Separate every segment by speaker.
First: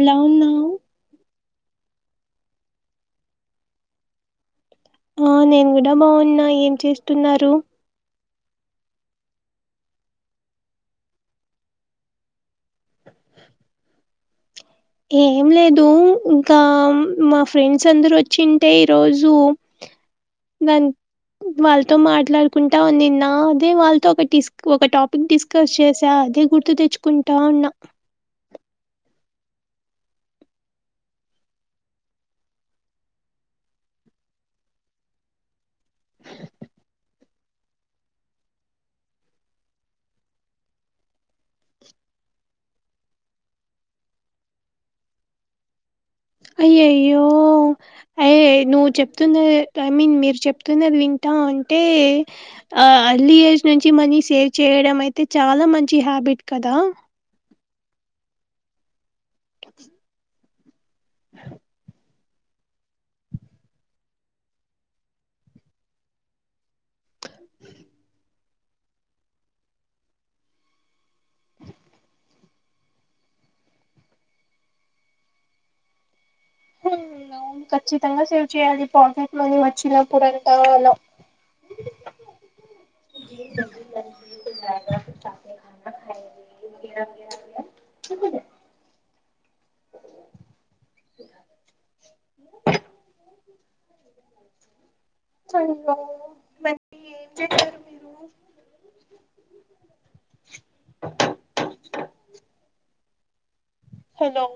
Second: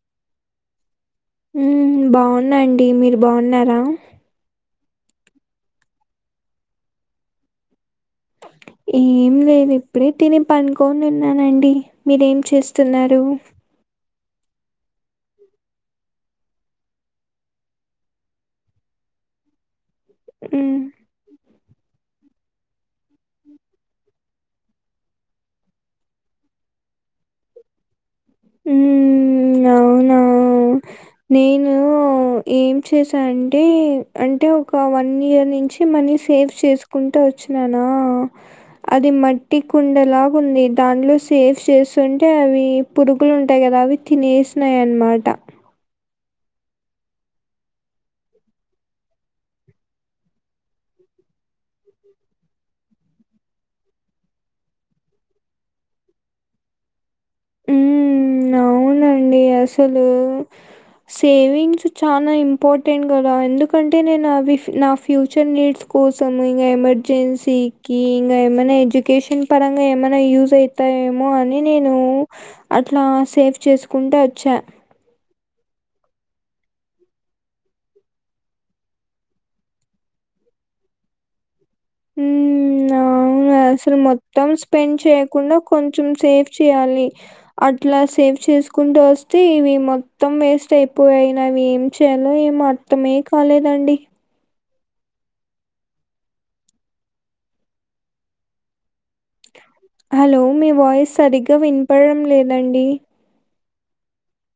Speaker 1: ఎలా ఉన్నావు?
Speaker 2: హ్మ్ బాగున్నా అండి. మీరు బాగున్నారా?
Speaker 1: ఆ నేను కూడా బాగున్నా. ఏం చేస్తున్నారు?
Speaker 2: ఏం లేదు ఇప్పుడే తిని పనుకొని ఉన్నానండి. మీరు ఏం చేస్తున్నారు?
Speaker 1: ఏం లేదు ఇంకా మా ఫ్రెండ్స్ అందరూ వచ్చింటే ఈరోజు
Speaker 2: హ్మ్.
Speaker 1: నన్ వాళ్ళతో మాట్లాడుకుంటా ఉండినా. అదే వాళ్ళతో ఒక డిస్ ఒక టాపిక్ డిస్కస్ చేసా అదే గుర్తు తెచ్చుకుంటా వున్నా
Speaker 2: హ్మ్ అవునా నేను ఏం చేశాంటే అంటే ఒక వన్ ఇయర్ నుంచి మనీ సేవ్ చేసుకుంటూ వచ్చిననా అది మట్టి కుండలాగా ఉంది దాంట్లో సేవ్ చేస్తుంటే అవి పురుగులు ఉంటాయి కదా అవి తినేసినాయ్ అన్నమాట
Speaker 1: అయయ్యో అయ నువ్వు చెప్తున్నది ఐ మీన్ మీరు చెప్తున్నది వింటా ఉంటే ఆ అర్లీ ఏజ్ నుంచి మనీ సేవ్ చేయడం అయితే చాలా మంచి హ్యాబిట్ కదా
Speaker 2: ఉమ్ అవునండి అసలు సేవింగ్స్ చాలా ఇంపార్టెంట్ కదా ఎందుకంటే నేను అవి నా నా ఫ్యూచర్ నీడ్స్ కోసం ఇంకా ఎమర్ ఎజెన్సీకి ఇంకా ఏమైనా ఎడ్యుకేషన్ పరంగా ఏమైనా యూజ్ అవుతాయేమో అని నేను అట్లా సేఫ్ చేసుకుంటవచ్చా
Speaker 1: ఆ లోన్ ఖచ్చితంగా సేవ్ చేయాలి పాకెట్ మనీ వచ్చినప్పుదంత అలా
Speaker 2: ఉమ్ నా అవును గాదా అసలు మొత్తం స్పెండ్ చేయకుండా కొంచెం సేవ్ చేయాలి అట్లా సేవ్ చేసుకుంటూ వస్తే ఇవి మొత్తం వేస్ట్ అయిపోయాయి నావి ఏం చేయాలో ఏమో మొత్తమే కాలేదండి
Speaker 1: చాలా
Speaker 2: హలో మీ వాయిస్ సరిగ్గా వినపడడం లేదండి
Speaker 1: హలో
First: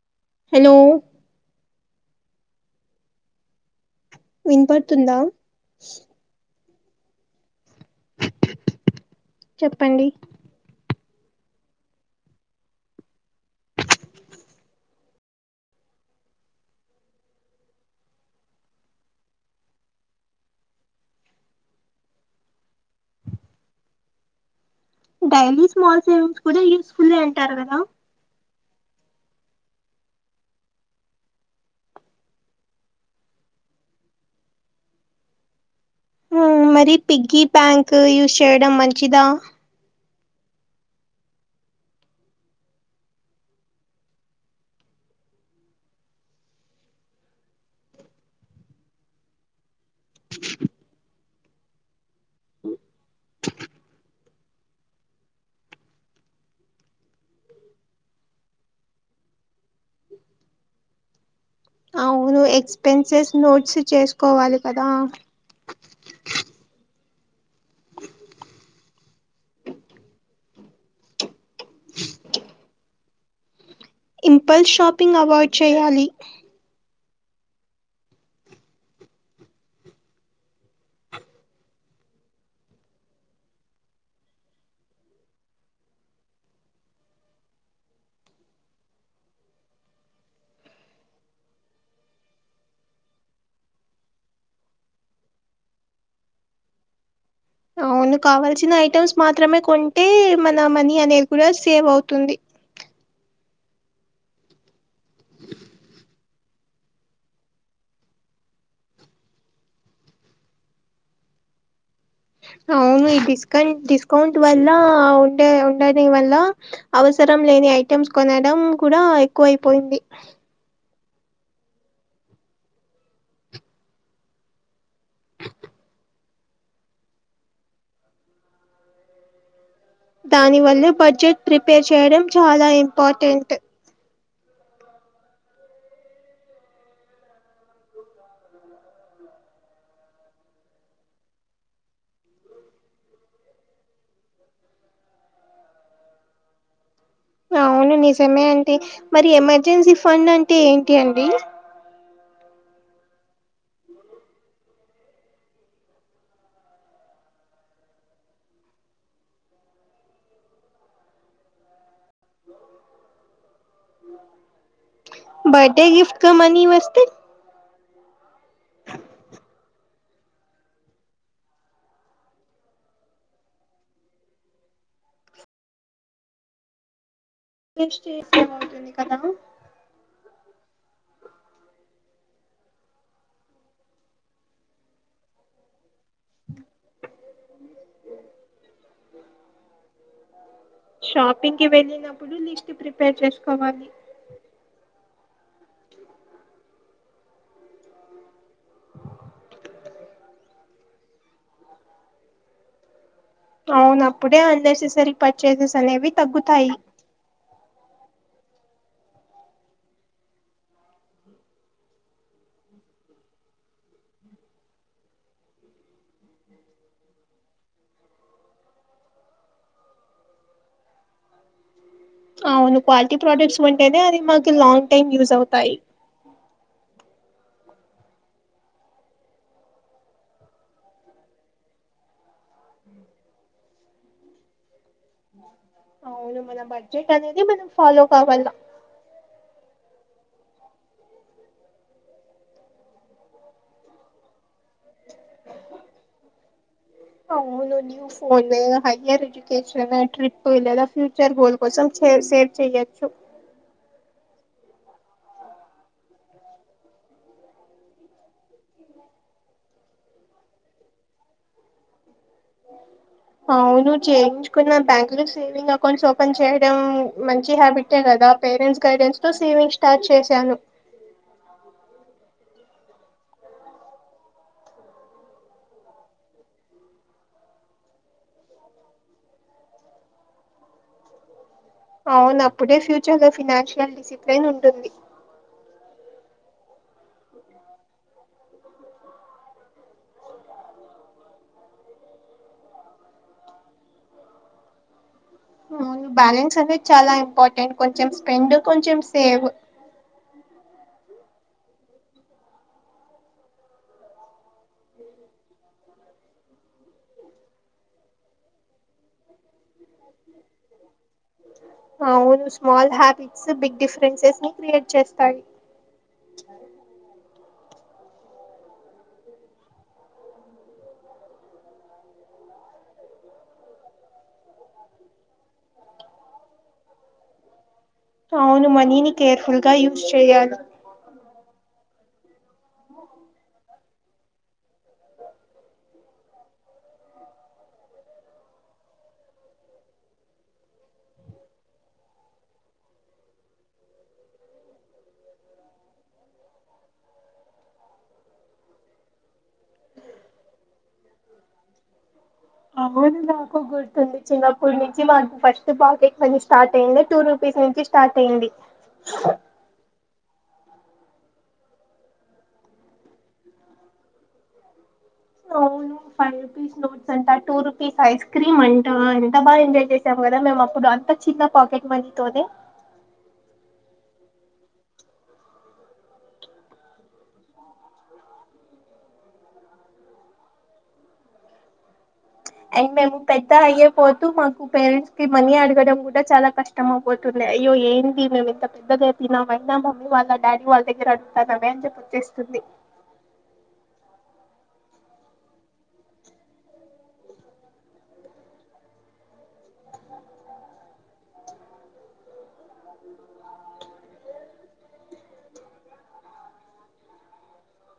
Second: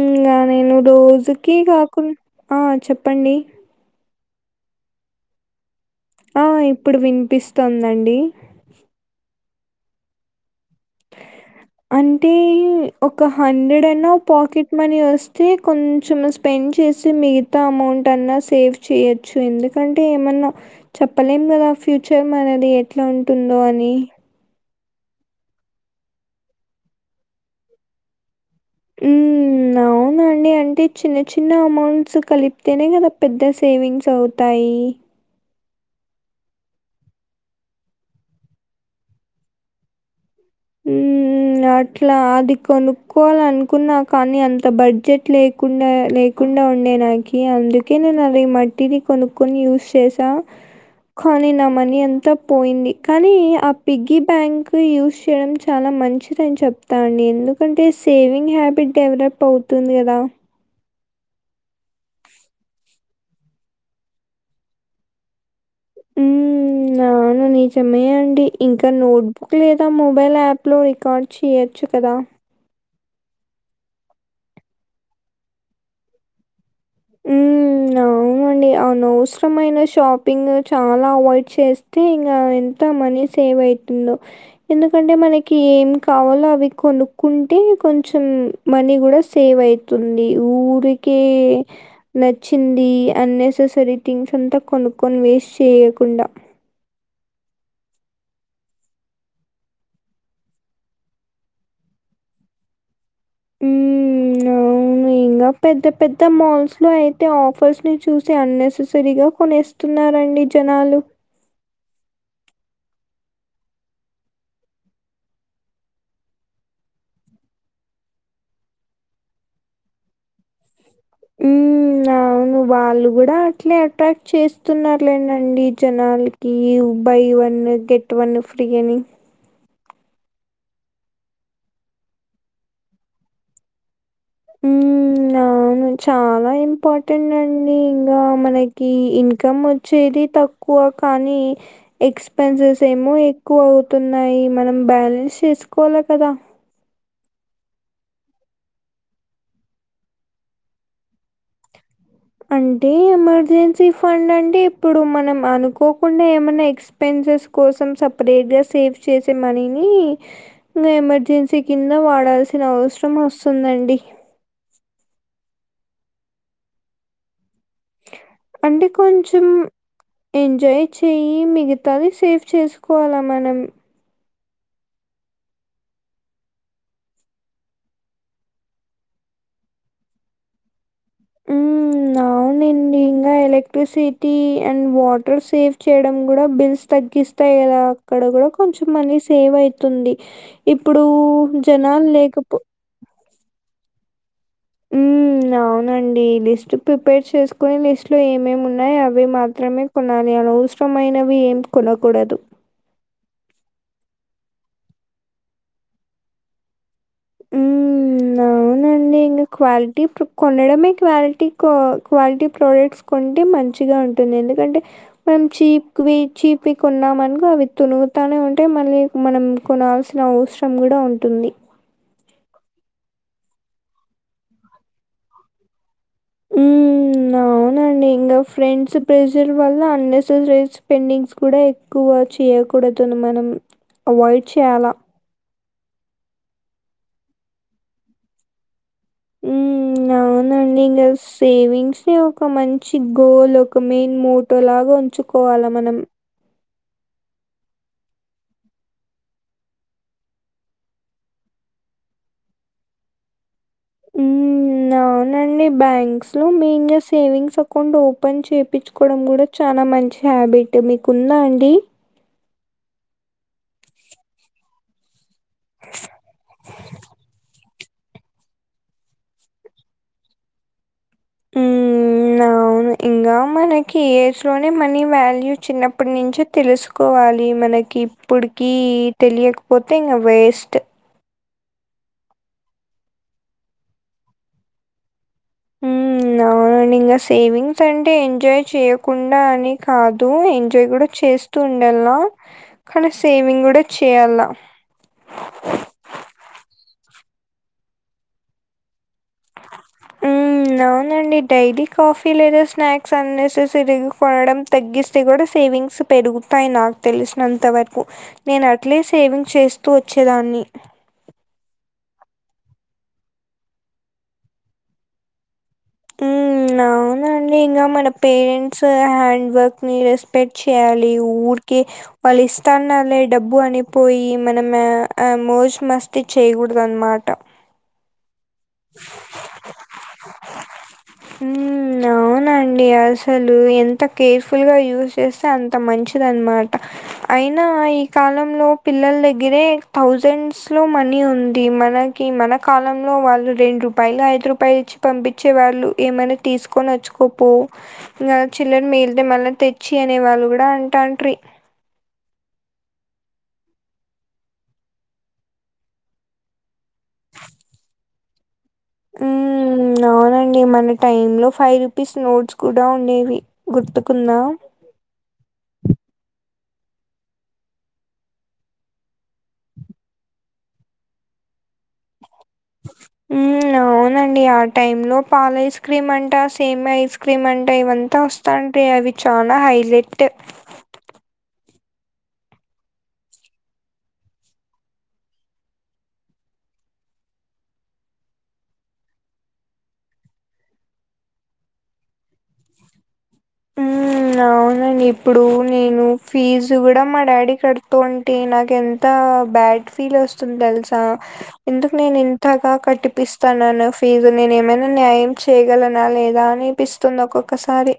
Speaker 2: ఇంగా
Speaker 1: హలో
Speaker 2: నేను రోజుకి కాకు ఆ చెప్పండి
Speaker 1: వినపడుతుందా
Speaker 2: ఆ ఇప్పుడు వినిపిస్తోందండి
Speaker 1: చెప్పండి
Speaker 2: అంటే ఒక హండ్రెడ్ అయిన పాకెట్ మనీ వస్తే కొంచెం పెండ్ చేసి మిగతా అమౌంట్ అన్నా సేవ్ చేయొచ్చు ఎందుకంటే ఏమన్నా చెప్పలేము కదా ఫ్యూచర్ మనది ఎట్లా ఉంటుందో అని
Speaker 1: డైలీ స్మాల్ సేవింగ్స్ కూడా యూస్ఫుల్ అంటారు కదా
Speaker 2: ఉమ్ అవునండి అంటే చిన్న చిన్న అమౌంట్స్ కలిపితేనే కదా పెద్ద సేవింగ్స్ అవుతాయి
Speaker 1: ఉమ్ మరి పిగ్గీ బ్యాంక్ యూజ్ చేయడం మంచిదా
Speaker 2: ఉమ్ ఉమ్ అట్లా అది కొనుక్కోవాలే అనుకున్నా కానీ అంత బడ్జెట్ లేకుండా లే కుండా ఉండే నాకి అందుకే నేను అది మట్టిది కొనుక్కొని యూస్ చేసా కానీ నా మనీ అంతా పోయింది కానీ ఆ పిగ్గి ప్యాంక్ యూష్ చేయడం చాలా మంచిదని చెప్తాండి ఎందుకంటే సేవింగ్ హ్యాబిట్ డెవలప్ అవుతుంది కదా
Speaker 1: అవును ఎక్స్పెన్సెస్ నోట్స్ చేసుకోవాలి కదా
Speaker 2: మ్మ్. అవును నిజమేండి ఇంకా నోట్బుక్ లేదా మొబైల్ యాప్ లో రికార్డ్ చేయొచ్చు కదా
Speaker 1: ఇంపల్ షాపింగ్ అవాయిడ్ చేయాలి
Speaker 2: ఉమ్ అ అవునండి అనవసరమైన షాపింగ్ చాలా అవాయిడ్ చేస్తే ఇంగా ఎంత మని సేవ్ అవుతుందో ఎందుకంటే మనకి ఏం కావాలో అవి కొనుక్కుంటే కొంచెం మనీ కూడా సేవయితుంది ఊరికే నచ్చింది అన్నెససరీ థింగ్స్ అంతా కొనుక్కొని వేస్ట్ చేయకుండ
Speaker 1: అవును కావాల్సిన ఐటమ్స్ మాత్రమే కొంటే మన మనీ అనేది కూడా సేవ్ అవుతుంది
Speaker 2: గ పెద్ద పెద్ద మాల్స్లో అయితే ఆఫర్స్ ని చూసి అన్నెససరీ గా కొనేస్ తున్నారు అండి జనాలు
Speaker 1: అవును డిస్కౌంట్ డిస్కౌంట్ వల్ల ఉంటె ఉండడం వల్ల అవసరం లేని ఐటమ్స్ కొనడం కూడా ఎక్కువయిపోయింది
Speaker 2: ఉమ్ ఇగ అవును వాళ్ళు కూడా అట్లే అట్రాక్ట్ చేస్తున్నారులేనండి జనాలు గీ buy one get one free అని
Speaker 1: దాని వల్ల బడ్జెట్ ప్రిపేర్ చేయడం చాలా ఇంపార్టెంట్
Speaker 2: ఉమ్ అవును చాలా ఇంపార్టెంట్ అండి ఇంకా మనకి ఇన్కమోచ్చేది తక్కువ కువ కాని ఎక్స్పెన్సెస్ ఏమో ఎక్కువ అవుతున్నాయి మనం బ్యాలెన్స్ చేసుకోవాలె కదా
Speaker 1: అవును నిజమే అండి మరి ఎమర్జెన్సీ ఫండ్ అంటే ఏంటి అండి
Speaker 2: అంటే ఎమర్జెన్సీ ఫండ్ అంటే ఇప్పుడు మనం అనుకోకుండా ఏమన్న ఎక్స్ ఎక్స్పెన్సెస్ కోసం సపరేట్గా సేవ్ చేసే మనీని ఇంకా ఎమర్జెన్సీ కింద వాడాల్సిన అవసరం వస్తుందండి
Speaker 1: బర్డే గిఫ్ట్క మనీ వస్తే
Speaker 2: అంటే కొంచం ఎంజాయ్ చేయి మిగతావి సేవ్ చేసుకోవాలా మనం
Speaker 1: నెక్స్ట్ చేసే ఉంటుంది కదా
Speaker 2: ఉమ్ అవునండి ఇంగ ఎలక్ట్రిసిటీ అండ్ వాటర్ సేఫ్ చేయడం కూడా బిల్స్తగ్గిస్తి కద అక్కడ కూడా కొంచెం మనీ సేవ్ అయితుంది ఇప్పుడు జనాలు లేకపో
Speaker 1: పే చేసుకోవాలి
Speaker 2: మ్మ్, అవునండి లిస్ట్ ప్రిపేర్ చేసుకుని లిస్ట్లో ఏమేమున్నమో అవి మాత్రమే కొనాలి అలా అవసరమైనవి ఏం కొనకూడదు
Speaker 1: అవునప్పుడే అన్నెసెసరీ పర్చేసెస్ అనేవి తగ్గుతాయి
Speaker 2: ఉమ్ నవునండి ఇగ క్వాలిటీ కొనడమే క్వాలిటీ క క్వాలిటీ ప్రోడక్ట్స్ కొంటే మం చిగ ఉంటుంది ఎందుకంటే మనం చీప్వి చీప్ కొన్నామనుగా అవి తునుగుతానే ఉంటయి మళ్ళీ మనం కొనాల్సిన అవసరం కూడా ఉంటుంది
Speaker 1: అవును క్వాలిటీ ప్రోడక్ట్స్ కొంటేనే అది మాకు లాంగ్ టైమ్ యూజ్ అవుతాయి
Speaker 2: ఉమ్ అ ఇంకా ఫ్రెండ్స్ ప్రెజర్ వల్ల అన్నెససరీస్ పెండింగ్స్ కూడా ఎక్కువ చేయి కూడాదాన్ని మనం అవాయిడ్ చేయాలా
Speaker 1: అవును మన బడ్జెట్ అనేది మనం ఫాలో కావాల
Speaker 2: ఉమ్ నవ్ అవునండీ ఇంగా సేవింగ్సె ఒక మంచి గోల్ ఒక మెయిన్ మోటో లా ఉంచుకోవాలా మనం
Speaker 1: అవునన్యూ ఫోన్ లేదా హయ్యర్ ఎడ్యుకేషన్ అండ్ ట్రిప్పు లేదా ఫ్యూచర్ గోల్ కోసం షేవ్ సేవ్ చెయొచ్చు
Speaker 2: హ్మ్ అవునండి బ్యాంక్స్ లో మెయిన్ గా సేవింగ్స్ అకౌంట్ ఓపెన్ చేపిచ్ కోడం కూడా చాలా మంచి హ్యాబిట్ మీకుందా అండి
Speaker 1: అవును చేయించుకున్న బ్యాంకు లో సేవింగ్ అకౌంట్స్ ఓపెన్ చేయడం మంచి హ్యాబిటే కదా పేరెంట్స్ గైడెన్స్ తో సేవింగ్ స్టార్ట్ చేశాను
Speaker 2: ఇంకా మనకి ఈ ఏజ్లోనే మనీ వాల్యూ చిన్నప్పటి నుంచే తెలుసుకోవాలి మనకి ఇప్పుడుకి తెలియక్పోతే ఇంకా వేస్ట్
Speaker 1: అవును అప్పుడే ఫ్యూచర్ లో ఫినాన్షియల్ డిసిప్లేన్ ఉంటుంది
Speaker 2: హ్మ్. అవునండి ఇంకా సేవింగ్స్ అంటే ఎంజాయ్ చేయకుండా అని కాదు ఎంజాయ్ కూడా చేస్ తుండాలా కానీ సేవింగ్ కూడా చేయాల
Speaker 1: అవును బ్యాలెన్స్ అనేది చాలా ఇంపార్టెంట్ కొంచెం స్పెండ్ కొంచెం సేవ్
Speaker 2: హ్మ్.
Speaker 1: అ
Speaker 2: అవునండి డైలీ కాఫీ లేదా స్నాక్స్ అన్నెససరీగా కొనడం తగ్గిస్తే కూడా సేవింగ్స్ పెరుగుతాయి నాకు తెలిసినంతవరకు నేను అట్లే సేవింగ్ చేస్తూ వచ్చేదాన్ని
Speaker 1: అవును స్మాల్ హ్యాబిట్స్ బిగ్ డిఫరెన్సెస్ ని క్రియేట్ చేస్తాయి
Speaker 2: హ్మ్.
Speaker 1: అ
Speaker 2: అవునండి ఇంకా మన పేరెంట్స్ హ్యాండ్ వర్క్ని రెస్పెక్ట్ చేయాలి ఊర్కే వాళ్ళు ఇస్తాన్నలేే డబ్బు అనిపోయి మనం ఆ ఆ మోజ్ మస్త్ చేయకూడ్ద్ అన్మాట
Speaker 1: అవును మనీని కేర్ఫుల్ గా యూస్చేయాలి
Speaker 2: ఉమ్ ఆ అవునండి అసలు ఎంత కేర్ఫుల్గా యూస్ చేస్తే అంత మంచిదన్మాట అయినా ఈ కాలంలో పిల్లల్ దగ్గరే థౌజండ్స్ లో మనీ ఉంది మన ఈ మన కాలంలో వాళ్ళు రెండు రూపాయలు ఐదు రూపాయలు ఇచ్చి పంపిచ్ ఇచ్చే వాళ్ళు ఏమైనా తీసుకొని వచ్చుకపో ఇంగా చిల్లర్ మిగిలితే మళ్ళ తెచ్చి అనే వాళ్ళు కూడా అంటాడ్రీ
Speaker 1: అవును నాకు గుర్తుంది చిన్నపట్నుంచి మాకు ఫస్ట్ పాకెట్ మని స్టార్ట్ అయిందె టూ రూపీస్ నుంచ్ స్టార్ట్ అయింది
Speaker 2: హ్మ్ అవునండి మన టైమ్ లో ఫైవ్ రూపీస్ నోట్స్ కూడా ఉండేవి గుర్తుకుందా
Speaker 1: అవును ఫై రు టూ రూపీస్ నోట్స్ అంట టూ రూపీస్ ఐస్ క్రీమ్ అంట ఎంత బా ఎంజాయ్ చేసాం కదా మేము అప్పుడు అ చిన్న పాకెట్ మనీ తోన్
Speaker 2: ఉమ్ [inaudible] అవునండి ఆ టైమ్ లో పాలైస్క్రీమ్ అంటా సేమ్ ఐస్ క్రీమ్ అంటా ఇవంతా అంటే అవి చానా హైలైట్
Speaker 1: అండ్ మేము పెద్ద అయ్య పోతూ మాకు పేరెంట్స్ కి మనీ అడగడం కూడా చాలా కష్ ష్టమపోతుందె అయ్యో ఏంది మేము ఇంత పెద్దగయ్ తినమ్ అయినా మమ్మీ వాళ్ళ డాడీ వాళ్ళ దగ్గర అడుగుతానామే అని చెప్పి ఇస్తుంది
Speaker 2: హ్మ్. అవునండి ఇప్పుడు నేను ఫీజు కూడా మా డాడీ కడుతూ ఉంటే నాకు ఎం ఎంత బ్యాడ్ ఫీల్ వస్తుందో తెలుసా ఎందుకు నేను ఇంతగా కట్టిపిస్తాన్నాను ఫీజు నేను ఏమైనా న్యాయం చేయగలనా లేదా అని అనిపిస్తుంది ఒక్కొక్కసారి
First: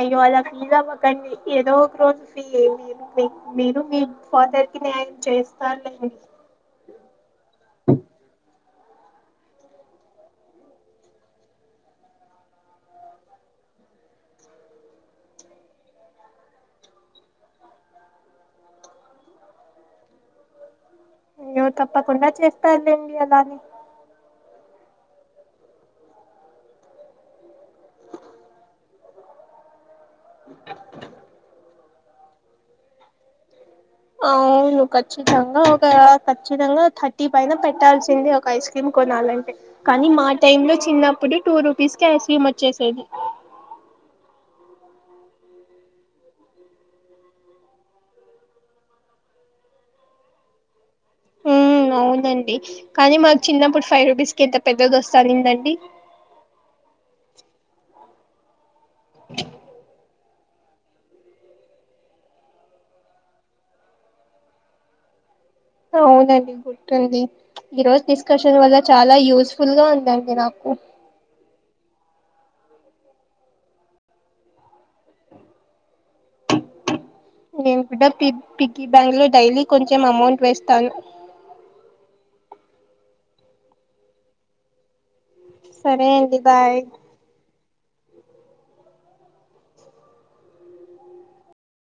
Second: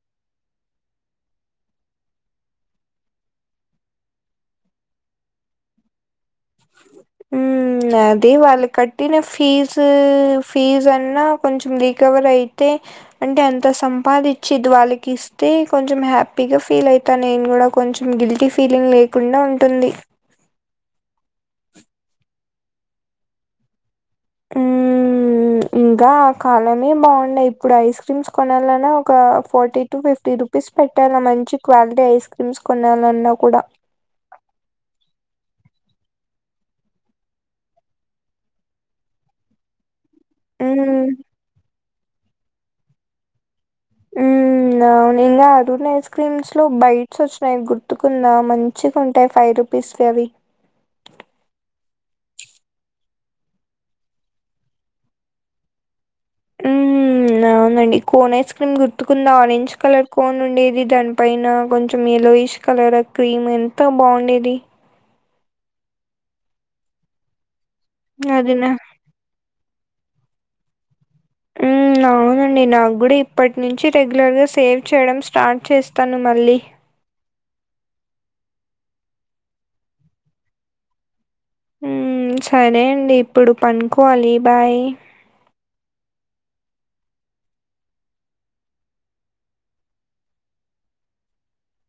Speaker 1: అయ్యో అలా పీల్ అవ్వకండి ఏదో ఒక రోజు ఫీ మీరు మీ ఫాదర్ కి న్యాయం చేస్తారులే ఇ
Speaker 2: మ్మ్ అది వాళ్ళు కట్టిన ఫీజు ఫీజు అన్నా కొంచెం రికవర్ అయితే అంటే ఎంత సంపాదిచ్చి ఇది వాళ్ళకి ఇస్తే కొంచెం హ్యాపీగా ఫీల్ అయి తా నేను కూడా కొంచెం గిల్టీ ఫీలింగ్ లేకుండా ఉంటుంది
Speaker 1: నువ్వు తప్పకుండా చేస్తారులేండి అలానే
Speaker 2: ఆమ్ ఇంకా కాలనే బాగుండయి ఇప్పుడు ఐస్ క్రీమ్స్ కొనాలన్నా ఒక ఫార్టీ టు ఫిఫ్టీ తటీ రూపీస్ పెట్టాలా మంచి క్వాలిటీ ఐస్ క్రీమ్స్ కొనాలన్నా కూడా
Speaker 1: అవును ఖచ్చితంగా ఒక ఖచ్చితంగా థర్టీ పైన పెట్టాల్సింది ఒక ఐస్ క్రీమ్ కొనాలంటే కానీ మా టైమ్ లో
Speaker 2: మ్మ్
Speaker 1: చిన్నప్పుడు టూ రూపీస్ కే ఐస్ క్రీమ్ వచ్చేసేది
Speaker 2: మ్మ్ ఇంకా అరుణ ఐస్ క్రీమ్స్ లో బైట్స్ వచ్చినాయి గుర్తుకుందా మంచిగా ఉంటాయి ఫైవ్ రూ పిస్ లో అవి
Speaker 1: ఉమ్ అవునండి కానీ మాకు చిన్నప్పుడు ఫైవ్ రూపీస్ కి ఎంత పెద్దది వస్తా అనిందండి
Speaker 2: ఉమ్ అవునండి కోన్ ఐస్ క్రీమ్ గుర్తుకుందా ఆరెంజ్ కలర్ కోన్ ఉండేది దానిపైన కొంచెం యలోయిష్ కలర్ క్రీమ్ ఎంత బాగుండేది
Speaker 1: అవునండి గుర్తుంది ఈ రోజు
Speaker 2: అది
Speaker 1: డిస్కషన్
Speaker 2: నా
Speaker 1: వల్ల చాలా యూజ్ పుల్ గా ఉందండి నాకు
Speaker 2: హ్మ్ అవునండి నాగూడా ఇప్పటి నుంచి రెగ్యులర్గా సేవ్ చేయడం స్టార్ట్ చేస్తాను మళ్ళీ.
Speaker 1: నేను కూడా పి పిగ్గీ బ్యాంక్ లో డైలీ కొంచెం అమౌంట్ వేస్తాను.
Speaker 2: ఉమ్ సరే అండి ఇప్పుడు పనుకోవాలి బాయ్.
Speaker 1: సరే అండి బాయ్